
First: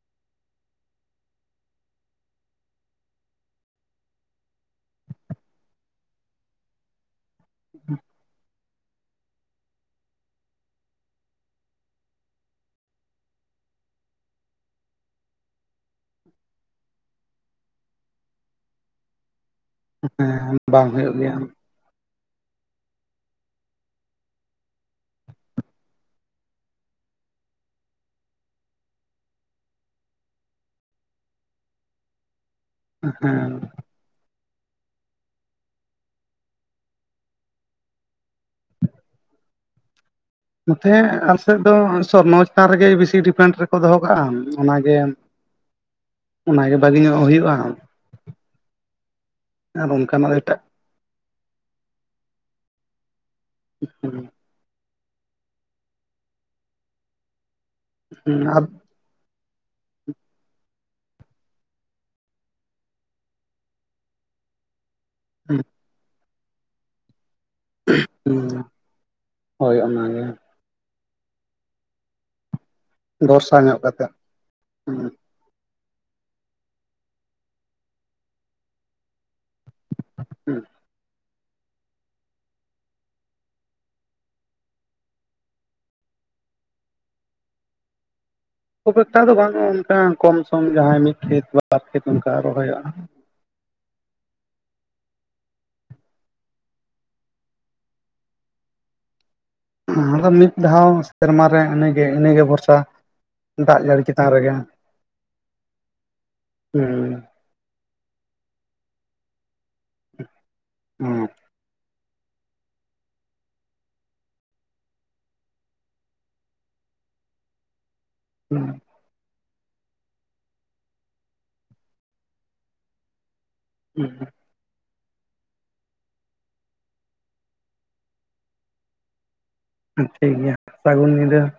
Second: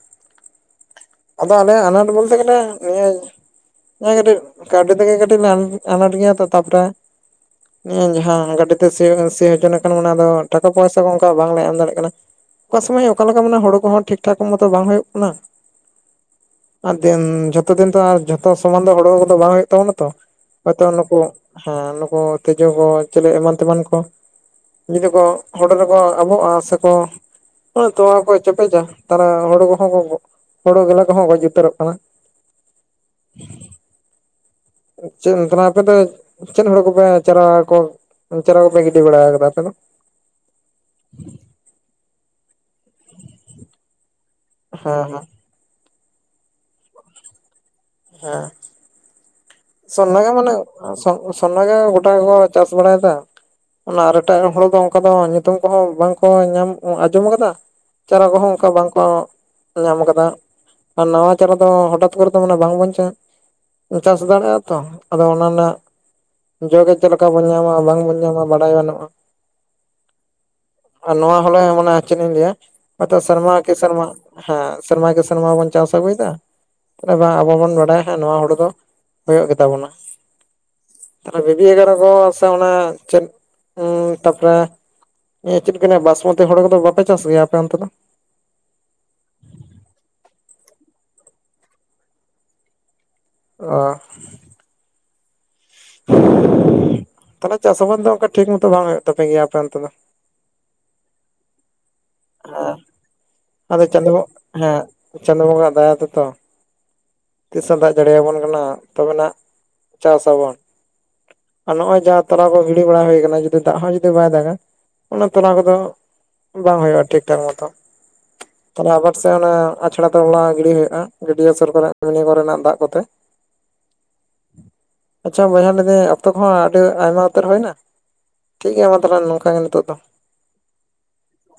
ᱟᱫᱚ ᱟᱞᱮᱭᱟᱜ ᱟᱱᱟᱴ ᱵᱚᱞᱛᱮ ᱜᱮᱞᱮ ᱱᱤᱭᱟᱹ ᱤᱭᱟᱹ ᱠᱟᱹᱴᱤᱡ ᱠᱟᱹᱣᱰᱤ ᱛᱮᱜᱮ ᱠᱟᱹᱴᱤᱡ ᱞᱮ ᱟᱱᱟᱴ ᱟᱱᱟᱴ ᱜᱮᱭᱟ ᱛᱚ ᱛᱟᱯᱚᱨᱮ ᱤᱧ ᱡᱟᱦᱟᱸ ᱜᱟᱹᱰᱤ ᱛᱮ ᱥᱤ ᱥᱤ ᱦᱚᱪᱚ ᱞᱮᱠᱷᱟᱱ ᱚᱱᱟᱫᱚ ᱴᱟᱠᱟ ᱯᱚᱭᱥᱟ ᱠᱚ ᱚᱱᱠᱟ ᱵᱟᱝᱞᱮ ᱮᱢ ᱫᱟᱲᱮᱜ ᱠᱟᱱᱟ᱾ ᱚᱠᱟ ᱥᱚᱢᱚᱭ ᱚᱠᱟ ᱞᱮᱠᱟ ᱢᱟᱱᱮ ᱦᱳᱲᱳ ᱠᱚᱦᱚᱸ ᱴᱷᱤᱠ ᱴᱷᱟᱠ ᱢᱚᱛᱚ ᱵᱟᱝ ᱦᱩᱭᱩᱜ ᱠᱟᱱᱟ᱾ ᱟᱨ ᱫᱤᱱ ᱡᱷᱚᱛᱚ ᱫᱤᱱ ᱛᱚ ᱟᱨ ᱡᱷᱚᱛᱚ ᱥᱚᱢᱟᱱ ᱫᱚ ᱦᱳᱲᱳ ᱠᱚᱫᱚ ᱵᱟᱝ ᱦᱳᱭᱳᱜ ᱛᱟᱵᱚᱱᱟ ᱛᱚ ᱦᱮᱸ ᱦᱚᱭᱛᱚ ᱵᱟᱝ ᱦᱩᱭᱩᱜ ᱱᱩᱠᱩ ᱜᱮᱭᱟ ᱦᱮᱸ ᱱᱩᱠᱩ ᱛᱤᱡᱩ ᱠᱚ ᱪᱤᱞᱤ ᱮᱢᱟᱱ ᱛᱮᱢᱟᱱ ᱠᱚ ᱡᱩᱫᱤ ᱠᱚ ᱦᱳᱲᱳ ᱨᱮᱠᱚ ᱟᱵᱚᱜᱼᱟ ᱥᱮᱠᱚ ᱦᱚ ᱛᱚᱣᱟ ᱠᱚ ᱪᱮᱯᱮᱡᱟ ᱛᱟᱦᱞᱮ ᱦᱩᱲᱩ ᱠᱚᱦᱚᱸ ᱠᱚ ᱦᱩᱲᱩ ᱜᱮᱞᱮ ᱠᱚᱦᱚᱸ ᱜᱚᱡ ᱡᱩᱛᱟᱹᱨᱚᱜ ᱠᱟᱱᱟ᱾ ᱦᱮᱸ ᱪᱮᱫ ᱱᱚᱛᱱᱟ ᱟᱯᱮ ᱫᱚ ᱪᱮᱫ ᱦᱩᱲᱩ ᱠᱚᱯᱮ ᱪᱟᱨᱟ ᱠᱚ ᱪᱟᱨᱟ ᱠᱚᱯᱮ ᱜᱤᱰᱤ ᱵᱟᱲᱟᱣ ᱟᱠᱟᱫᱟ ᱟᱯᱮ ᱫᱚ? ᱱᱚᱛᱮ ᱟᱞᱮ ᱥᱮᱫ ᱫᱚ ᱥᱚᱨᱱᱚ ᱪᱮᱛᱟᱱ ᱨᱮᱜᱮ ᱵᱤᱥᱤ ᱰᱤᱯᱮᱱᱴ ᱨᱮᱠᱚ ᱫᱚᱦᱚ ᱠᱟᱜᱼᱟ᱾ ᱚᱱᱟᱜᱮ, ᱦᱮᱸ ᱦᱮᱸ ᱚᱱᱟᱜᱮ ᱵᱷᱟᱹᱜᱤ ᱧᱚᱜ ᱦᱩᱭᱩᱜᱼᱟ᱾ ᱦᱮᱸ ᱟᱨ ᱥᱚᱨᱱᱟ ᱜᱮ ᱚᱱᱠᱟᱱᱟᱜ ᱫᱚ ᱢᱟᱱᱮ ᱮᱴᱟᱜ ᱥᱚ ᱥᱚᱨᱱᱟ ᱜᱮ‌ ᱜᱚᱴᱟ ᱜᱮᱠᱚ ᱪᱟᱥ ᱵᱟᱲᱟᱭᱮᱫᱟ᱾ ᱚᱱᱟ ᱟᱨ ᱮᱴᱟᱜ ᱦᱚᱲ ᱫᱚ ᱚᱱᱠᱟ ᱫᱚ ᱧᱩᱛᱩᱢ ᱠᱚᱦᱚᱸ ᱵᱟᱝᱠᱚ ᱧᱟᱢ ᱟᱸᱡᱚᱢ ᱟᱠᱟᱫᱟ ᱾ ᱪᱟᱨᱟ ᱠᱚᱦᱚᱸ ᱟᱨ ᱚᱱᱠᱟ ᱵᱟᱝᱠᱚ ᱧᱟᱢ ᱟᱠᱟᱫᱟ᱾ ᱟᱨ ᱱᱟᱣᱟ ᱪᱟᱨᱟ ᱫᱚ ᱦᱚᱴᱟᱛ ᱠᱚᱨᱮ ᱛᱚ ᱢᱟᱱᱮ ᱵᱟᱝ ᱵᱚᱱ ᱪᱟᱥ᱾ [unintelligible] ᱫᱟᱲᱮᱭᱟᱜᱼᱟ ᱛᱚ ᱟᱫᱚ ᱚᱱᱟ ᱨᱮᱱᱟᱜ ᱡᱚ ᱜᱮ ᱪᱮᱫ ᱞᱮᱠᱟ ᱵᱚᱱ ᱧᱟᱢᱟ ᱵᱟᱝ ᱵᱚᱱ ᱧᱟᱢᱟ ᱵᱟᱰᱟᱭ ᱜᱟᱱᱚᱜᱼᱟ᱾ ᱦᱳᱭ ᱚᱱᱟᱜᱮ ᱟᱨ ᱱᱚᱣᱟ ᱦᱚᱞᱮ ᱢᱟᱱᱮ ᱪᱮᱫ ᱤᱧ ᱞᱟᱹᱭᱟ ᱦᱚᱭᱛᱚ ᱥᱮᱨᱢᱟ ᱵᱷᱚᱨᱥᱟ ᱠᱮ ᱧᱚᱜ ᱥᱮᱨᱢᱟ ᱠᱟᱛᱮᱫ ᱦᱮᱸ ᱥᱮᱨᱢᱟ ᱠᱮ ᱥᱮᱨᱢᱟ ᱵᱚᱱ ᱪᱟᱥ ᱟᱹᱜᱩᱭ ᱫᱟ ᱛᱟᱦᱞᱮ‌ ᱢᱟ ᱟᱵᱚ ᱵᱚᱱ ᱵᱟᱰᱟᱭᱟ ᱦᱟᱸᱜ ᱱᱚᱣᱟ ᱦᱩᱲᱩ ᱫᱚ ᱦᱳᱭᱳᱜ ᱜᱮ ᱛᱟᱵᱚᱱᱟ ᱵᱤᱵᱤ ᱮᱜᱟᱨᱚ ᱠᱚ ᱥᱮ ᱚᱱᱟ ᱪᱮᱫ ᱛᱟᱯᱚᱨᱮ ᱤᱭᱟᱹ ᱪᱮᱫ ᱠᱚ ᱞᱟᱹᱭᱟ ᱵᱟᱥᱢᱚᱛᱤ ᱦᱚᱲ ᱠᱚᱫᱚ ᱵᱟᱯᱮ ᱪᱟᱥ ᱜᱮᱭᱟ ᱟᱯᱮ ᱚᱱᱛᱮ ᱫᱚ? ᱠᱷᱩᱵ ᱮᱠᱴᱟ ᱫᱚ ᱵᱟᱝᱟ ᱚᱱᱠᱟ ᱠᱚᱢ ᱥᱚᱢ ᱡᱟᱦᱟᱸᱭ ᱢᱤᱫ ᱠᱷᱮᱛ ᱵᱟᱨ ᱠᱷᱮᱛ ᱚᱱᱠᱟ ᱨᱚᱦᱚᱭᱚᱜᱼᱟ ᱾ ᱚᱻ [inaudible] ᱛᱟᱞᱦᱮ ᱪᱟᱥ ᱟᱵᱟᱫ ᱫᱚ ᱚᱱᱠᱟ ᱴᱷᱤᱠ ᱢᱚᱛᱚ ᱵᱟᱝ ᱦᱩᱭᱩᱜ ᱛᱟᱯᱮ ᱜᱮᱭᱟ ᱟᱯᱮ ᱚᱱᱛᱮ ᱫᱚ ᱾ ᱚᱱᱟ ᱫᱚ ᱢᱤᱫ ᱫᱷᱟᱣ ᱥᱮᱨᱢᱟ ᱨᱮ ᱤᱱᱟᱹᱜᱮ ᱤᱱᱟᱹᱜᱮ ᱵᱷᱚᱨᱥᱟ ᱦᱮᱸ ᱫᱟᱜ ᱟᱫᱚ ᱡᱟᱹᱲᱤ ᱪᱟᱸᱫᱳ ᱪᱮᱛᱟᱱ ᱨᱮᱜᱮ ᱦᱮᱸ ᱪᱟᱸᱫᱳ ᱵᱚᱸᱜᱟᱭᱟᱜ ᱫᱟᱭᱟ ᱛᱮᱛᱚ ᱦᱩᱸ ᱛᱤᱥᱮ ᱫᱟᱜ ᱡᱟᱹᱲᱤ ᱟᱵᱚᱱ ᱠᱟᱱᱟ ᱛᱚᱵᱮᱱᱟᱜ ᱪᱟᱥ ᱟᱵᱚᱱ ᱾ ᱟᱨ ᱱᱚᱜ-ᱚᱭ ᱡᱟᱦᱟᱸ ᱛᱟᱞᱟ ᱠᱚ ᱜᱤᱲᱤ ᱵᱟᱲᱟ ᱦᱩᱭ ᱠᱟᱱᱟ ᱡᱩᱫᱤ ᱫᱟᱜ ᱦᱚᱸ ᱡᱩᱫᱤ ᱵᱟᱭ ᱫᱟᱜᱟ ᱚᱱᱟ ᱛᱚᱞᱟ ᱠᱚᱫᱚ ᱵᱟᱝ ᱦᱩᱭᱩᱜᱼᱟ ᱴᱷᱤᱠ-ᱴᱷᱟᱠ ᱢᱚᱛᱚ ᱾ [unintelligible] ᱛᱟᱦᱞᱮ ᱟᱵᱟᱨ ᱥᱮᱭ ᱚᱱᱟ ᱟᱪᱷᱟᱲᱟ ᱛᱚᱞᱟ ᱜᱤᱰᱤ ᱦᱩᱭᱩᱜᱼᱟ ᱜᱟᱹᱰᱭᱟᱹ ᱥᱩᱨ ᱠᱚᱨᱮ ᱢᱤᱱᱤ ᱠᱚᱨᱮᱱᱟᱜ ᱫᱟᱜ ᱠᱚᱛᱮ ᱾ [inaudible] [unintelligible] ᱸᱸ ᱟᱪᱪᱷᱟ ᱵᱚᱭᱦᱟ ᱞᱟᱹᱭ ᱫᱟᱹᱧ ᱚᱠᱛᱚ ᱠᱚᱦᱚᱸ ᱟᱹᱰᱤ ᱟᱭᱢᱟ ᱩᱛᱟᱹᱨ ᱦᱩᱭ ᱱᱟ ᱴᱷᱤᱠ ᱜᱮᱭᱟ ᱢᱟ ᱛᱟᱦᱞᱮ ᱱᱚᱝᱠᱟ ᱜᱮ ᱱᱤᱛᱚᱜ ᱴᱷᱤᱠ ᱜᱮᱭᱟ ᱥᱟᱹᱜᱩᱱ ᱧᱤᱫᱟᱹ ᱾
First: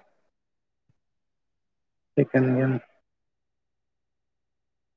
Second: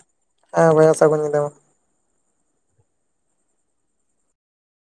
ᱦᱮᱸ ᱵᱚᱭᱦᱟ ᱥᱟᱹᱜᱩᱱ ᱧᱤᱫᱟᱹ ᱢᱟ [unintelligible]